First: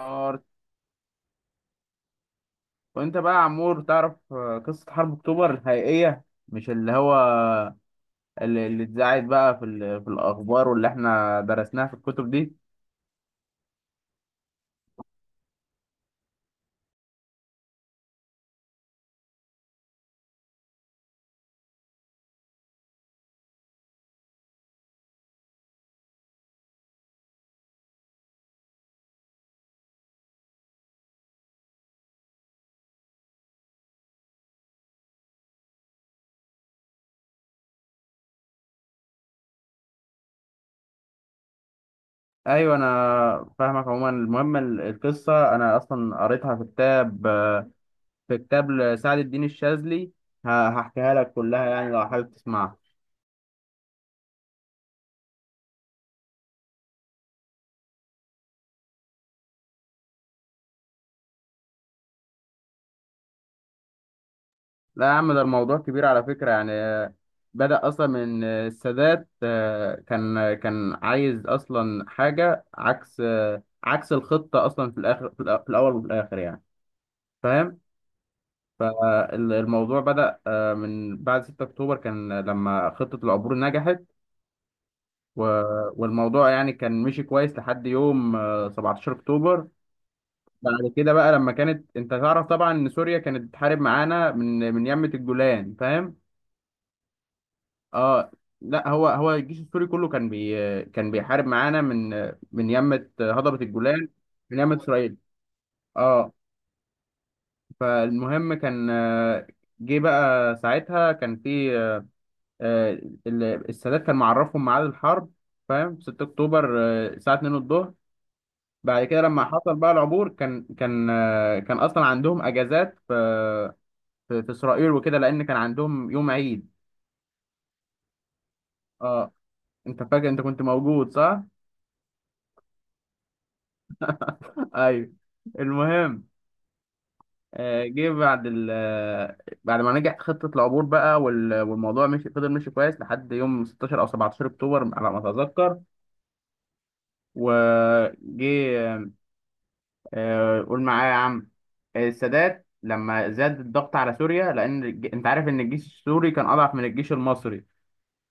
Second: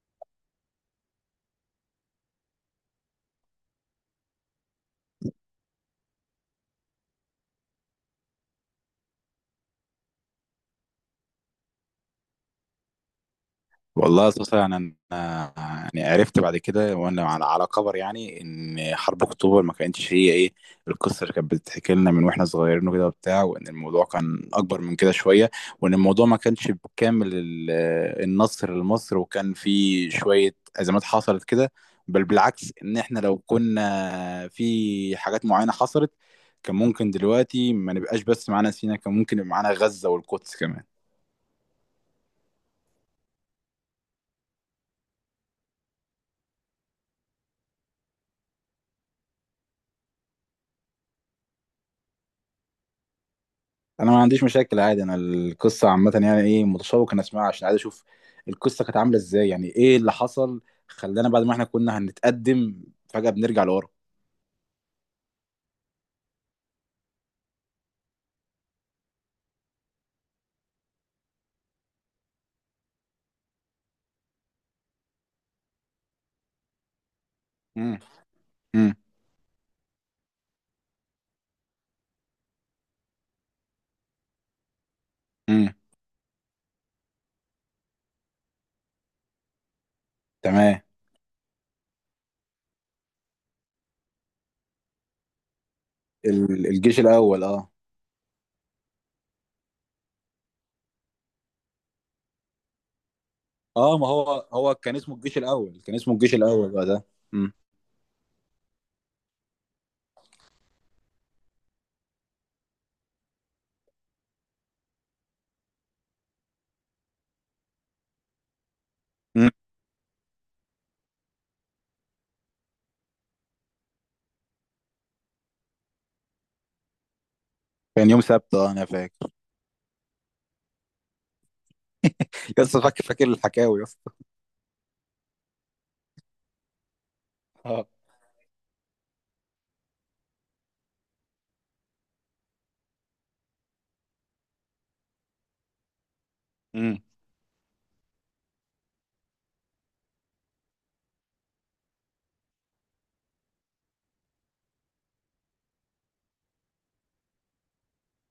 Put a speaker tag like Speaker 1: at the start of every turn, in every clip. Speaker 1: نار. وانت بقى يا عمور تعرف، قصة حرب اكتوبر الحقيقية، مش اللي هو اللي اتذاعت بقى في الأخبار واللي احنا درسناها في الكتب دي.
Speaker 2: والله أساسا يعني أنا عرفت بعد كده وأنا على خبر يعني إن حرب أكتوبر ما كانتش هي القصة اللي كانت بتتحكي لنا من وإحنا صغيرين وكده وبتاع، وإن الموضوع كان أكبر من كده شوية، وإن الموضوع ما كانش بكامل النصر لمصر، وكان في شوية أزمات حصلت كده. بل بالعكس، إن إحنا لو كنا في حاجات معينة حصلت كان ممكن دلوقتي ما نبقاش بس معانا سيناء، كان ممكن يبقى معانا غزة والقدس كمان.
Speaker 1: أيوة، أنا فاهمك. عموما المهم القصة أنا أصلا قريتها في كتاب، في كتاب لسعد الدين الشاذلي. هحكيها لك كلها يعني لو حابب تسمعها.
Speaker 2: انا ما عنديش مشاكل عادي، انا القصه عامه يعني متشوق ان اسمعها عشان عايز اشوف القصه كانت عامله ازاي، يعني اللي حصل خلانا بعد ما احنا كنا هنتقدم فجاه بنرجع لورا.
Speaker 1: لا يا عم، ده الموضوع كبير على فكرة. يعني بدأ أصلا من السادات. كان عايز أصلا حاجة عكس، عكس الخطة أصلا في الآخر، في الأول وفي الآخر يعني، فاهم.
Speaker 2: امم امم
Speaker 1: فالموضوع بدأ من بعد 6 أكتوبر، كان لما خطة العبور نجحت،
Speaker 2: امم
Speaker 1: والموضوع يعني كان مشي كويس لحد يوم 17 أكتوبر.
Speaker 2: تمام.
Speaker 1: بعد كده بقى، لما كانت انت تعرف طبعا ان سوريا كانت بتحارب معانا من من يمة الجولان، فاهم.
Speaker 2: الجيش الاول، اه.
Speaker 1: اه. لا، هو الجيش السوري كله كان بيحارب معانا من من يمة هضبة
Speaker 2: اه، ما
Speaker 1: الجولان،
Speaker 2: هو
Speaker 1: من
Speaker 2: هو
Speaker 1: يمة
Speaker 2: كان اسمه
Speaker 1: اسرائيل.
Speaker 2: الجيش الاول، كان اسمه
Speaker 1: اه.
Speaker 2: الجيش الاول بقى ده. امم
Speaker 1: فالمهم كان، جه بقى ساعتها كان في، آه، السادات كان معرفهم ميعاد الحرب، فاهم. 6 اكتوبر الساعة 2 الظهر. بعد كده لما
Speaker 2: امم
Speaker 1: حصل بقى العبور، كان كان اصلا عندهم اجازات في في اسرائيل وكده، لان كان عندهم يوم عيد.
Speaker 2: كان يوم سبت، اه انا فاكر.
Speaker 1: اه، انت فاكر، انت كنت موجود صح؟
Speaker 2: لسه فاكر، فاكر الحكاوي يا اسطى.
Speaker 1: ايوه. المهم، آه،
Speaker 2: اه.
Speaker 1: جه بعد ال آه، بعد ما نجح خطة العبور بقى، والموضوع مشي، فضل ماشي كويس لحد يوم 16 أو 17 أكتوبر على ما أتذكر.
Speaker 2: امم
Speaker 1: وجه قول معايا يا عم، السادات لما زاد الضغط على سوريا، لأن أنت عارف إن الجيش السوري كان أضعف من الجيش المصري.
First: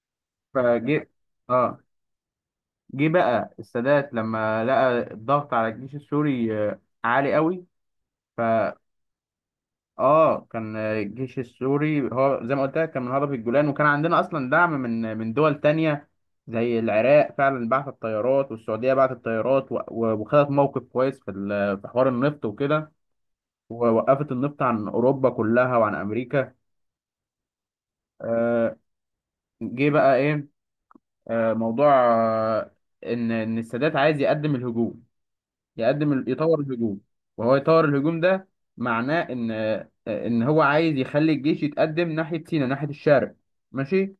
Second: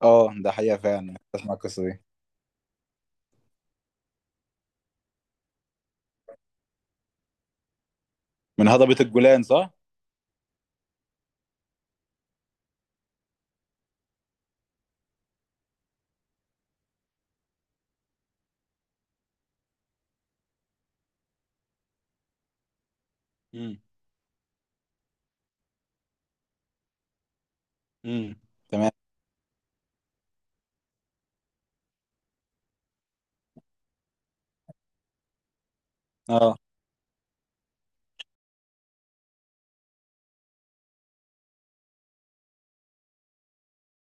Speaker 2: اه، ده حقيقه
Speaker 1: فجه
Speaker 2: فعلا، اسمع
Speaker 1: آه
Speaker 2: القصه دي.
Speaker 1: جه بقى السادات لما لقى الضغط على الجيش السوري عالي قوي.
Speaker 2: من هضبه الجولان صح.
Speaker 1: اه، كان الجيش السوري هو زي ما قلت لك، كان من هرب الجولان. وكان عندنا اصلا دعم من دول تانية زي العراق، فعلا بعت الطيارات، والسعوديه بعتت الطيارات وخدت موقف كويس في حوار النفط وكده،
Speaker 2: امم
Speaker 1: ووقفت النفط عن اوروبا كلها وعن امريكا.
Speaker 2: امم
Speaker 1: آه،
Speaker 2: تمام.
Speaker 1: جه بقى ايه، موضوع آه، ان السادات عايز يقدم الهجوم، يقدم
Speaker 2: اه.
Speaker 1: يطور الهجوم. وهو يطور الهجوم ده معناه ان هو عايز يخلي الجيش يتقدم ناحيه سيناء، ناحيه الشرق، ماشي.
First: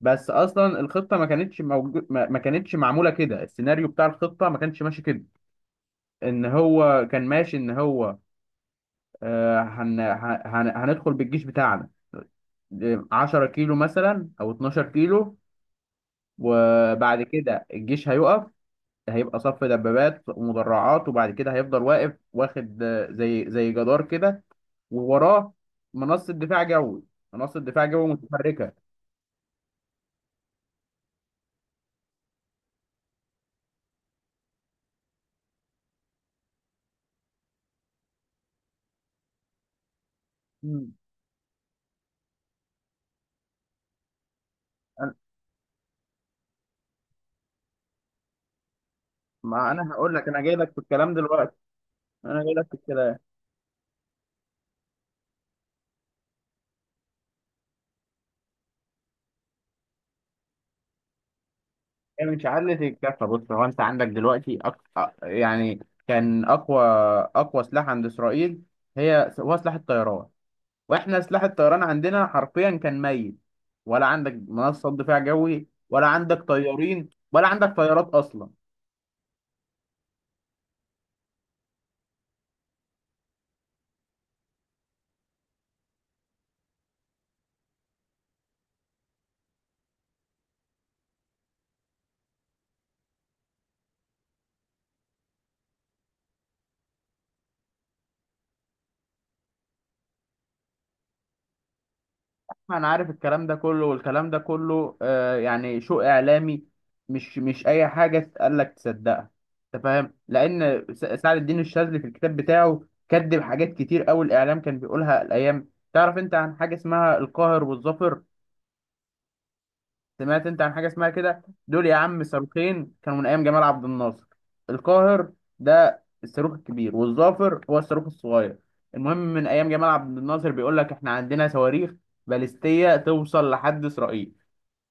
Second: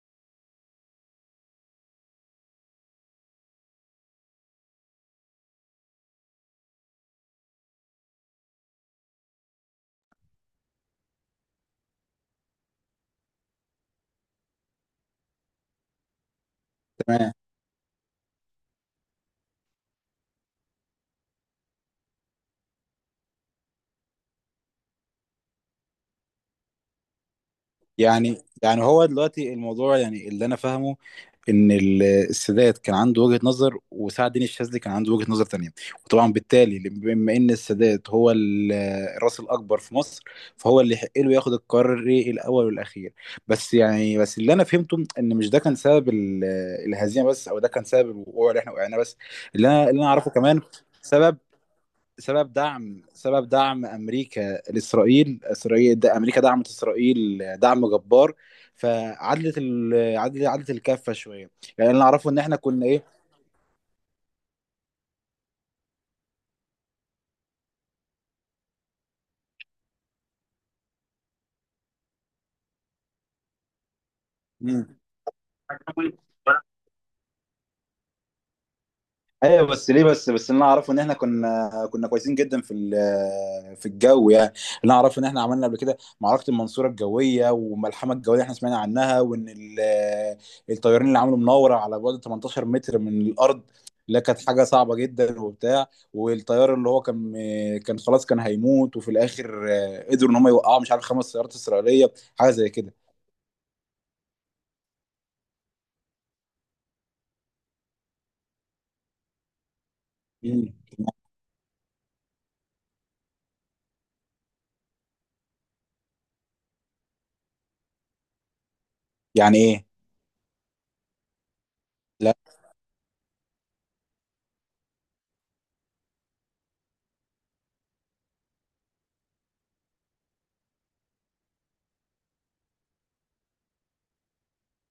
Speaker 1: بس اصلا الخطه ما كانتش موجود، ما كانتش معموله كده، السيناريو بتاع الخطه ما كانش ماشي كده. ان هو كان ماشي ان هو هندخل بالجيش بتاعنا 10 كيلو مثلا او 12 كيلو، وبعد
Speaker 2: تمام.
Speaker 1: كده الجيش هيقف، هيبقى صف دبابات ومدرعات، وبعد كده هيفضل واقف واخد زي جدار كده، ووراه منصة دفاع جوي منصة دفاع جوي
Speaker 2: يعني يعني
Speaker 1: متحركة.
Speaker 2: هو دلوقتي الموضوع يعني اللي انا فاهمه ان السادات كان عنده وجهة نظر، وسعد الدين الشاذلي كان عنده وجهة نظر تانية، وطبعا بالتالي بما ان السادات هو الراس الاكبر في مصر، فهو
Speaker 1: مم.
Speaker 2: اللي يحق له ياخد القرار الاول والاخير. بس يعني، بس اللي انا فهمته
Speaker 1: أنا-
Speaker 2: ان مش ده كان سبب الهزيمة بس، او ده كان سبب الوقوع اللي احنا وقعنا بس. اللي
Speaker 1: ما
Speaker 2: انا
Speaker 1: انا
Speaker 2: اللي انا
Speaker 1: هقول لك،
Speaker 2: اعرفه
Speaker 1: انا جاي
Speaker 2: كمان،
Speaker 1: لك في الكلام
Speaker 2: سبب
Speaker 1: دلوقتي، انا
Speaker 2: سبب
Speaker 1: جاي لك في
Speaker 2: دعم
Speaker 1: الكلام.
Speaker 2: سبب دعم امريكا لاسرائيل، ده امريكا دعمت اسرائيل دعم جبار، فعدلت ال... عدلت عدلت الكفه شويه. يعني اللي
Speaker 1: هي
Speaker 2: اعرفه ان
Speaker 1: من
Speaker 2: احنا
Speaker 1: شعلة
Speaker 2: كنا ايه.
Speaker 1: الكفة، بص هو انت عندك دلوقتي يعني كان اقوى سلاح عند اسرائيل هي، هو سلاح الطيران. واحنا سلاح الطيران عندنا حرفيا كان ميت، ولا عندك منصة دفاع جوي، ولا عندك
Speaker 2: مم.
Speaker 1: طيارين، ولا عندك طيارات اصلا.
Speaker 2: ايوه بس ليه، بس اللي انا اعرفه ان احنا كنا كويسين جدا في في الجو، يعني اللي انا اعرفه ان احنا عملنا قبل كده معركه المنصوره الجويه والملحمه الجويه اللي احنا سمعنا عنها، وان الطيارين اللي عملوا مناوره على بعد 18 متر من الارض. لا، كانت حاجه صعبه جدا وبتاع. والطيار اللي هو كان خلاص كان هيموت، وفي الاخر قدروا ان هم يوقعوا مش عارف خمس سيارات اسرائيليه، حاجه زي
Speaker 1: انا
Speaker 2: كده.
Speaker 1: عارف الكلام ده كله، والكلام ده كله آه يعني شو اعلامي. مش اي حاجة تقال لك تصدقها، انت فاهم.
Speaker 2: مم.
Speaker 1: لان سعد الدين الشاذلي في الكتاب بتاعه كذب حاجات كتير قوي الاعلام كان بيقولها الايام. تعرف انت عن حاجة اسمها القاهر والظافر؟
Speaker 2: يعني ايه.
Speaker 1: سمعت انت عن حاجه اسمها كده؟ دول يا عم
Speaker 2: لا.
Speaker 1: صاروخين كانوا من ايام جمال عبد الناصر. القاهر ده الصاروخ الكبير، والظافر هو الصاروخ الصغير. المهم من ايام جمال عبد الناصر بيقول لك احنا عندنا صواريخ باليستيه توصل لحد اسرائيل.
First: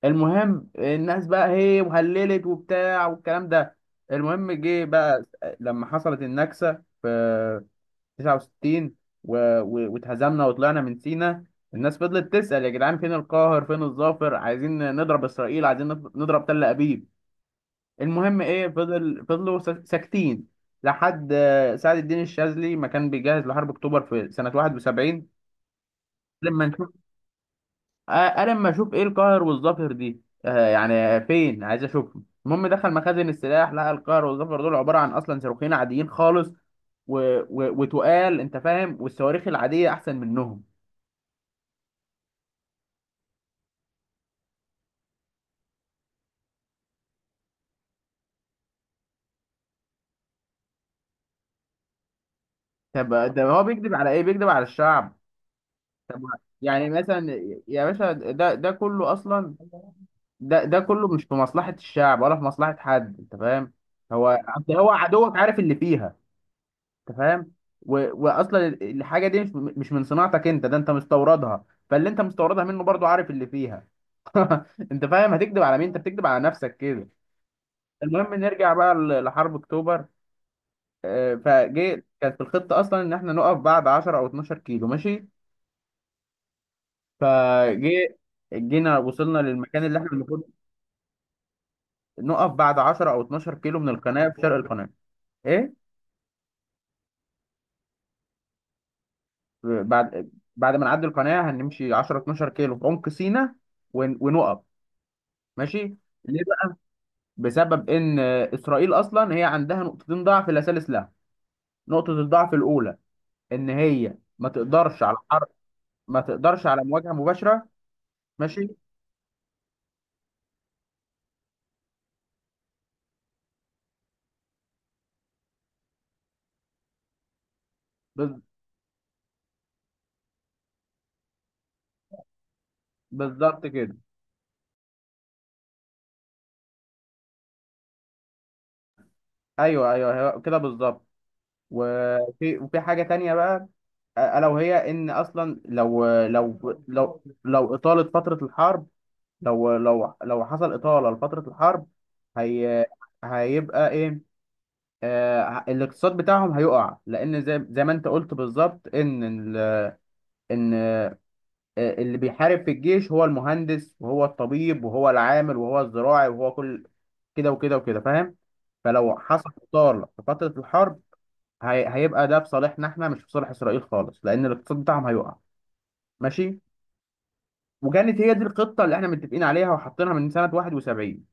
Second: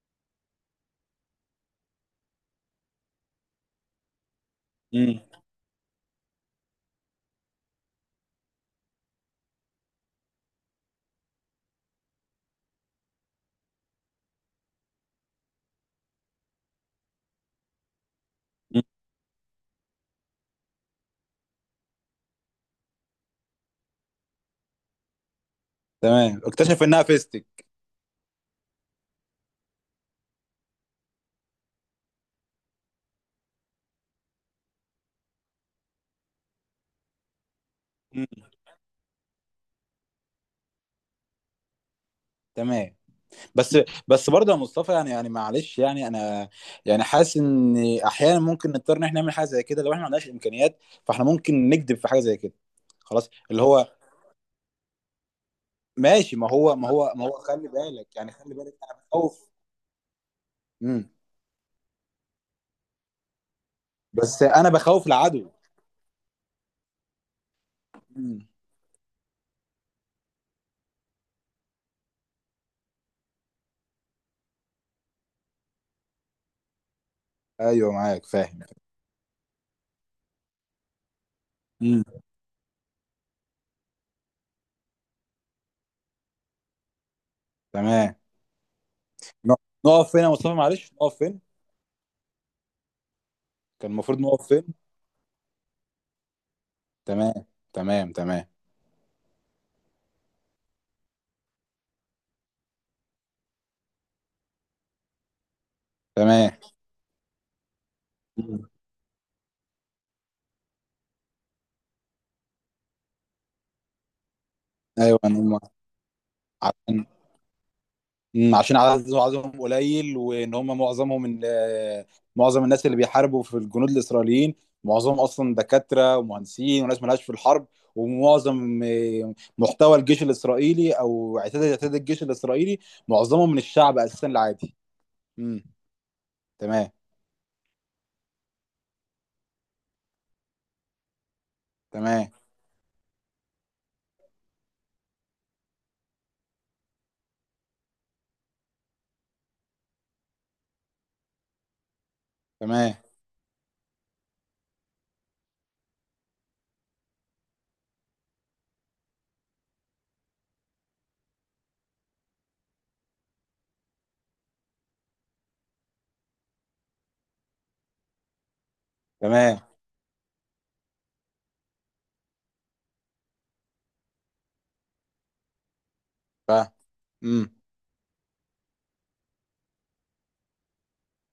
Speaker 1: المهم الناس بقى هي وهللت وبتاع والكلام ده. المهم جه
Speaker 2: مم.
Speaker 1: بقى لما حصلت النكسه في 69 واتهزمنا وطلعنا من سينا، الناس فضلت تسأل يا جدعان فين القاهر، فين الظافر، عايزين نضرب إسرائيل، عايزين نضرب تل أبيب. المهم إيه،
Speaker 2: مم.
Speaker 1: فضلوا ساكتين لحد سعد الدين الشاذلي ما كان بيجهز لحرب أكتوبر في سنة 71.
Speaker 2: تمام،
Speaker 1: لما
Speaker 2: اكتشف
Speaker 1: نشوف
Speaker 2: انها فيستك.
Speaker 1: آه، لما أشوف إيه القاهر والظافر دي يعني فين، عايز أشوفهم. المهم دخل مخازن السلاح، لقى القاهر والظفر دول عبارة عن أصلا صاروخين عاديين خالص، وتقال
Speaker 2: مم.
Speaker 1: انت فاهم، والصواريخ العاديه احسن منهم.
Speaker 2: تمام. بس، بس برضه يا مصطفى، يعني معلش، انا يعني حاسس ان احيانا ممكن نضطر ان احنا نعمل حاجه زي كده لو احنا ما عندناش امكانيات، فاحنا ممكن نكذب في حاجه زي كده.
Speaker 1: طب
Speaker 2: خلاص
Speaker 1: ده
Speaker 2: اللي
Speaker 1: هو
Speaker 2: هو
Speaker 1: بيكذب على ايه؟ بيكذب على الشعب. طب
Speaker 2: ماشي، ما هو ما
Speaker 1: يعني
Speaker 2: هو ما
Speaker 1: مثلا،
Speaker 2: هو خلي
Speaker 1: يا باشا
Speaker 2: بالك، يعني
Speaker 1: ده
Speaker 2: خلي
Speaker 1: ده
Speaker 2: بالك انا
Speaker 1: كله
Speaker 2: بخوف.
Speaker 1: اصلا، ده كله
Speaker 2: امم.
Speaker 1: مش في مصلحة الشعب ولا في مصلحة حد، انت فاهم. هو
Speaker 2: بس انا
Speaker 1: أصل هو
Speaker 2: بخوف
Speaker 1: عدوك
Speaker 2: العدو.
Speaker 1: عارف اللي فيها، انت فاهم. و...
Speaker 2: امم.
Speaker 1: واصلا الحاجة دي مش من صناعتك انت، ده انت مستوردها، فاللي انت مستوردها منه برضو عارف اللي فيها. انت فاهم؟ هتكذب على مين؟ انت بتكذب على نفسك كده.
Speaker 2: ايوه معاك
Speaker 1: المهم
Speaker 2: فاهم.
Speaker 1: نرجع بقى لحرب اكتوبر. فجه
Speaker 2: امم.
Speaker 1: كانت في الخطة اصلا ان احنا نقف بعد 10 او 12 كيلو، ماشي. فجي
Speaker 2: تمام.
Speaker 1: جينا وصلنا
Speaker 2: ن-
Speaker 1: للمكان اللي احنا
Speaker 2: نقف فين يا
Speaker 1: المفروض،
Speaker 2: مصطفى، معلش نقف فين.
Speaker 1: نقف بعد 10 او 12 كيلو من
Speaker 2: كان المفروض
Speaker 1: القناه في
Speaker 2: نقف
Speaker 1: شرق
Speaker 2: فين.
Speaker 1: القناه. ايه.
Speaker 2: تمام تمام.
Speaker 1: بعد بعد ما نعدي القناه، هنمشي 10 12 كيلو في عمق سيناء ونقف، ماشي. ليه
Speaker 2: تمام
Speaker 1: بقى؟ بسبب ان
Speaker 2: مم.
Speaker 1: اسرائيل اصلا هي عندها نقطتين ضعف لا ثالث لها. نقطه الضعف الاولى ان هي ما تقدرش على
Speaker 2: ايوه
Speaker 1: حرب،
Speaker 2: انا
Speaker 1: ما تقدرش على
Speaker 2: عشان،
Speaker 1: مواجهه مباشره،
Speaker 2: مم،
Speaker 1: ماشي.
Speaker 2: عشان عددهم قليل، وان هم معظمهم من معظم الناس اللي بيحاربوا في الجنود الاسرائيليين، معظمهم اصلا دكاتره ومهندسين وناس مالهاش في الحرب،
Speaker 1: بز-
Speaker 2: ومعظم محتوى الجيش الاسرائيلي او اعتاد الجيش الاسرائيلي معظمهم من
Speaker 1: بالظبط كده.
Speaker 2: الشعب اساسا العادي. امم. تمام
Speaker 1: ايوه، ايوه، كده بالظبط.
Speaker 2: تمام.
Speaker 1: وفي حاجه تانية بقى، الا وهي ان اصلا لو اطاله فتره الحرب، لو حصل اطاله لفتره الحرب، هي
Speaker 2: تمام
Speaker 1: هيبقى ايه آه، الاقتصاد بتاعهم هيقع. لان زي ما انت قلت بالظبط، ان ال- ان آه، اللي بيحارب في الجيش هو المهندس، وهو الطبيب، وهو العامل، وهو الزراعي، وهو كل كده وكده وكده، فاهم. فلو حصل
Speaker 2: تمام.
Speaker 1: اطاله في فتره الحرب، هي هيبقى ده في صالحنا احنا، مش في صالح اسرائيل خالص، لان الاقتصاد بتاعهم هيقع، ماشي.
Speaker 2: فاهم. امم.
Speaker 1: وكانت هي دي الخطه اللي احنا متفقين عليها وحاطينها من سنه 71.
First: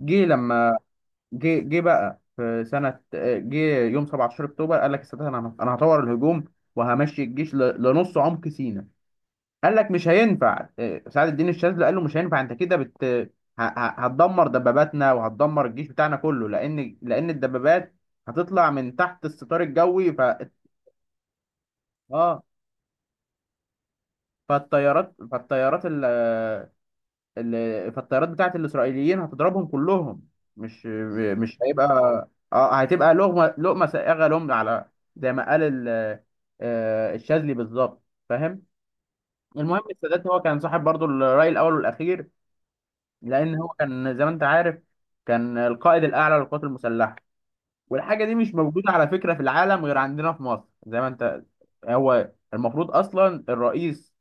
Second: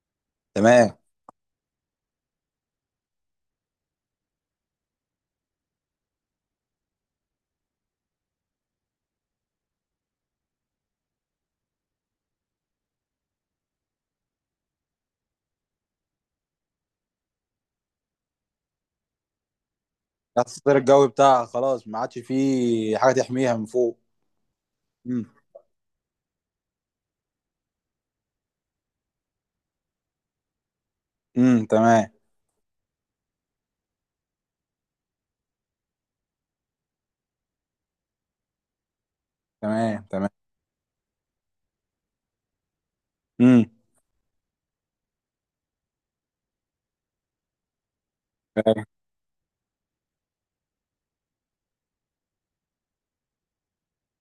Speaker 1: جه لما
Speaker 2: تمام.
Speaker 1: جه جه بقى في سنه جه يوم 17 اكتوبر قال لك السادات، انا هطور الهجوم وهمشي الجيش لنص عمق سيناء. قال لك مش هينفع سعد الدين الشاذلي قال له مش هينفع، انت كده هتدمر دباباتنا، وهتدمر الجيش بتاعنا كله، لان الدبابات هتطلع من تحت الستار الجوي. ف
Speaker 2: الستار الجوي بتاعها خلاص ما عادش
Speaker 1: اه
Speaker 2: فيه حاجه تحميها من فوق.
Speaker 1: فالطيارات
Speaker 2: امم
Speaker 1: فالطيارات ال- ال- فالطيارات بتاعت الإسرائيليين هتضربهم كلهم، مش مش هيبقى،
Speaker 2: تمام.
Speaker 1: اه هتبقى لقمة سائغة لهم، على زي ما قال ال- الشاذلي بالظبط، فاهم. المهم
Speaker 2: تمام
Speaker 1: السادات
Speaker 2: تمام
Speaker 1: هو كان صاحب برضو الرأي الأول والأخير، لأن
Speaker 2: امم.
Speaker 1: هو كان زي ما أنت عارف كان القائد الأعلى للقوات المسلحة. والحاجة دي مش موجودة على فكرة في العالم غير عندنا في مصر، زي ما أنت، هو المفروض أصلا الرئيس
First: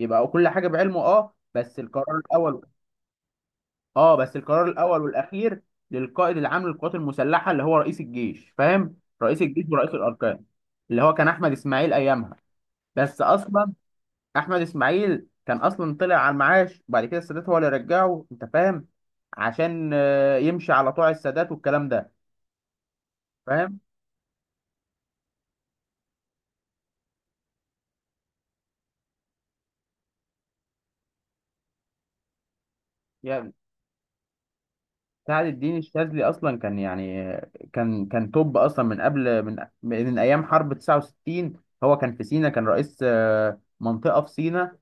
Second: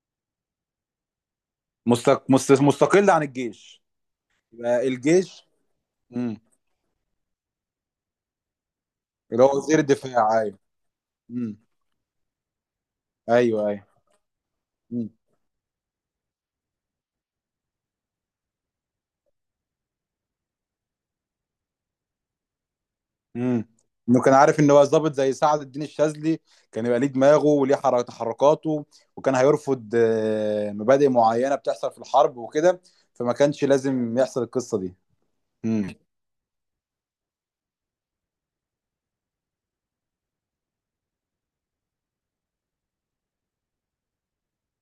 Speaker 1: يبقى كل حاجة بعلمه. أه،
Speaker 2: مستقل عن الجيش.
Speaker 1: بس القرار
Speaker 2: يبقى
Speaker 1: الاول
Speaker 2: الجيش.
Speaker 1: والاخير للقائد
Speaker 2: امم.
Speaker 1: العام للقوات المسلحه اللي هو رئيس الجيش، فاهم. رئيس
Speaker 2: اللي هو
Speaker 1: الجيش
Speaker 2: وزير
Speaker 1: ورئيس
Speaker 2: الدفاع،
Speaker 1: الاركان
Speaker 2: ايوه.
Speaker 1: اللي هو كان احمد
Speaker 2: امم.
Speaker 1: اسماعيل ايامها. بس
Speaker 2: ايوه
Speaker 1: اصلا
Speaker 2: ايوه
Speaker 1: احمد
Speaker 2: امم.
Speaker 1: اسماعيل كان اصلا طلع على المعاش، وبعد كده السادات هو اللي رجعه، انت فاهم، عشان يمشي على طوع السادات والكلام ده،
Speaker 2: امم.
Speaker 1: فاهم.
Speaker 2: انه كان عارف ان هو ظابط زي سعد الدين الشاذلي، كان يبقى ليه دماغه وليه تحركاته، وكان هيرفض مبادئ معينه بتحصل في الحرب وكده، فما
Speaker 1: يعني
Speaker 2: كانش لازم يحصل القصه دي.
Speaker 1: سعد الدين
Speaker 2: امم
Speaker 1: الشاذلي اصلا كان يعني كان توب اصلا من قبل، من ايام حرب 69. هو كان في سينا، كان رئيس منطقه في سينا،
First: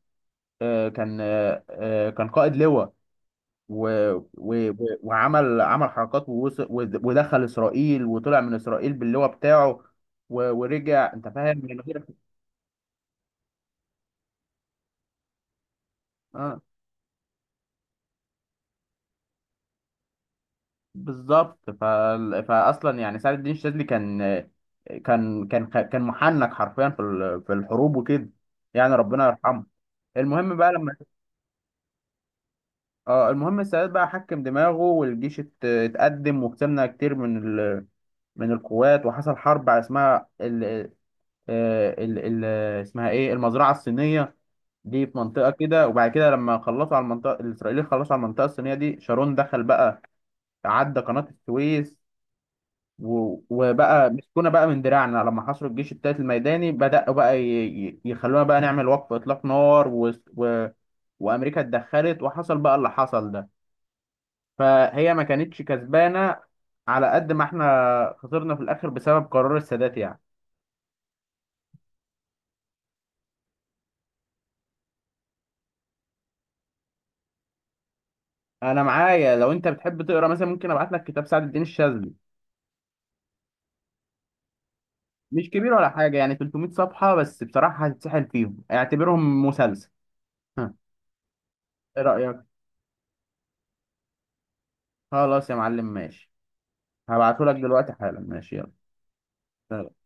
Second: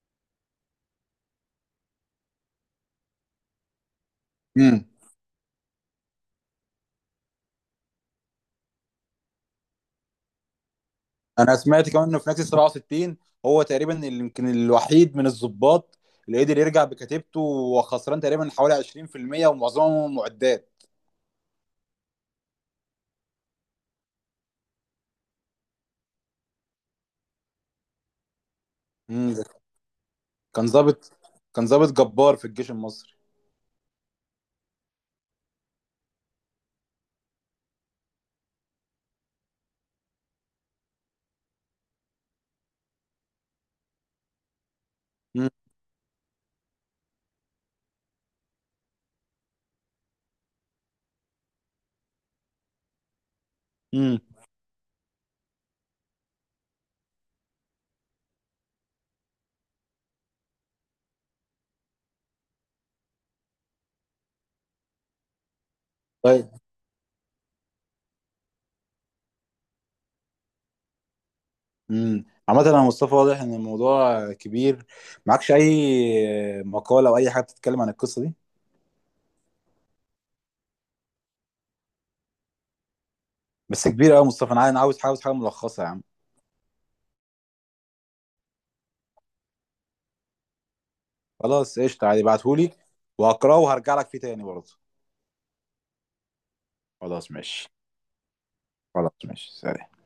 Speaker 1: كان كان قائد لواء و... و... و-
Speaker 2: امم
Speaker 1: وعمل عمل حركات، ووصل ودخل اسرائيل وطلع من اسرائيل باللواء بتاعه ورجع انت
Speaker 2: انا
Speaker 1: فاهم من
Speaker 2: سمعت
Speaker 1: غير.
Speaker 2: كمان انه في نكسة 67 هو تقريبا اللي يمكن الوحيد من الضباط اللي قدر
Speaker 1: اه،
Speaker 2: يرجع بكتيبته وخسران تقريبا حوالي 20% ومعظمهم معدات.
Speaker 1: بالظبط. فاصلا يعني سعد الدين الشاذلي كان محنك حرفيا في الحروب وكده، يعني ربنا
Speaker 2: امم. ده
Speaker 1: يرحمه. المهم
Speaker 2: كان
Speaker 1: بقى لما
Speaker 2: ضابط، كان ضابط جبار في الجيش المصري.
Speaker 1: اه المهم السادات بقى حكم دماغه، والجيش اتقدم، وكسبنا كتير من القوات. وحصل حرب اسمها آه، ال ال اسمها ايه، المزرعه الصينيه، دي في
Speaker 2: امم
Speaker 1: منطقه كده. وبعد كده لما خلصوا على المنطقه، الاسرائيليين خلصوا على المنطقه الصينيه دي، شارون دخل بقى، عدى قناه السويس وبقى
Speaker 2: امم
Speaker 1: مسكونا بقى من دراعنا. لما حصروا الجيش التالت الميداني، بدأوا بقى يخلونا بقى نعمل وقف اطلاق نار وامريكا اتدخلت، وحصل بقى اللي حصل ده. فهي ما كانتش كسبانه
Speaker 2: طيب.
Speaker 1: على قد ما احنا خسرنا في الاخر بسبب قرار السادات يعني.
Speaker 2: امم. عامة يا مصطفى واضح ان الموضوع كبير، معكش اي مقالة او اي حاجة بتتكلم عن القصة دي.
Speaker 1: انا معايا، لو انت بتحب تقرا مثلا، ممكن ابعت لك كتاب سعد الدين الشاذلي.
Speaker 2: بس كبير قوي يا مصطفى، انا عايز، عاوز حاجة
Speaker 1: مش كبير
Speaker 2: ملخصة يا
Speaker 1: ولا
Speaker 2: عم.
Speaker 1: حاجه، يعني 300 صفحه بس، بصراحه هتتسحل فيهم، اعتبرهم مسلسل. ها،
Speaker 2: خلاص
Speaker 1: ايه
Speaker 2: قشطة عادي،
Speaker 1: رايك؟
Speaker 2: ابعتهولي، وهقراه وهرجع لك فيه تاني برضه.
Speaker 1: خلاص يا معلم، ماشي.
Speaker 2: خلاص
Speaker 1: هبعته لك
Speaker 2: ماشي.
Speaker 1: دلوقتي حالا، ماشي.
Speaker 2: خلاص ماشي،
Speaker 1: يلا.
Speaker 2: سلام.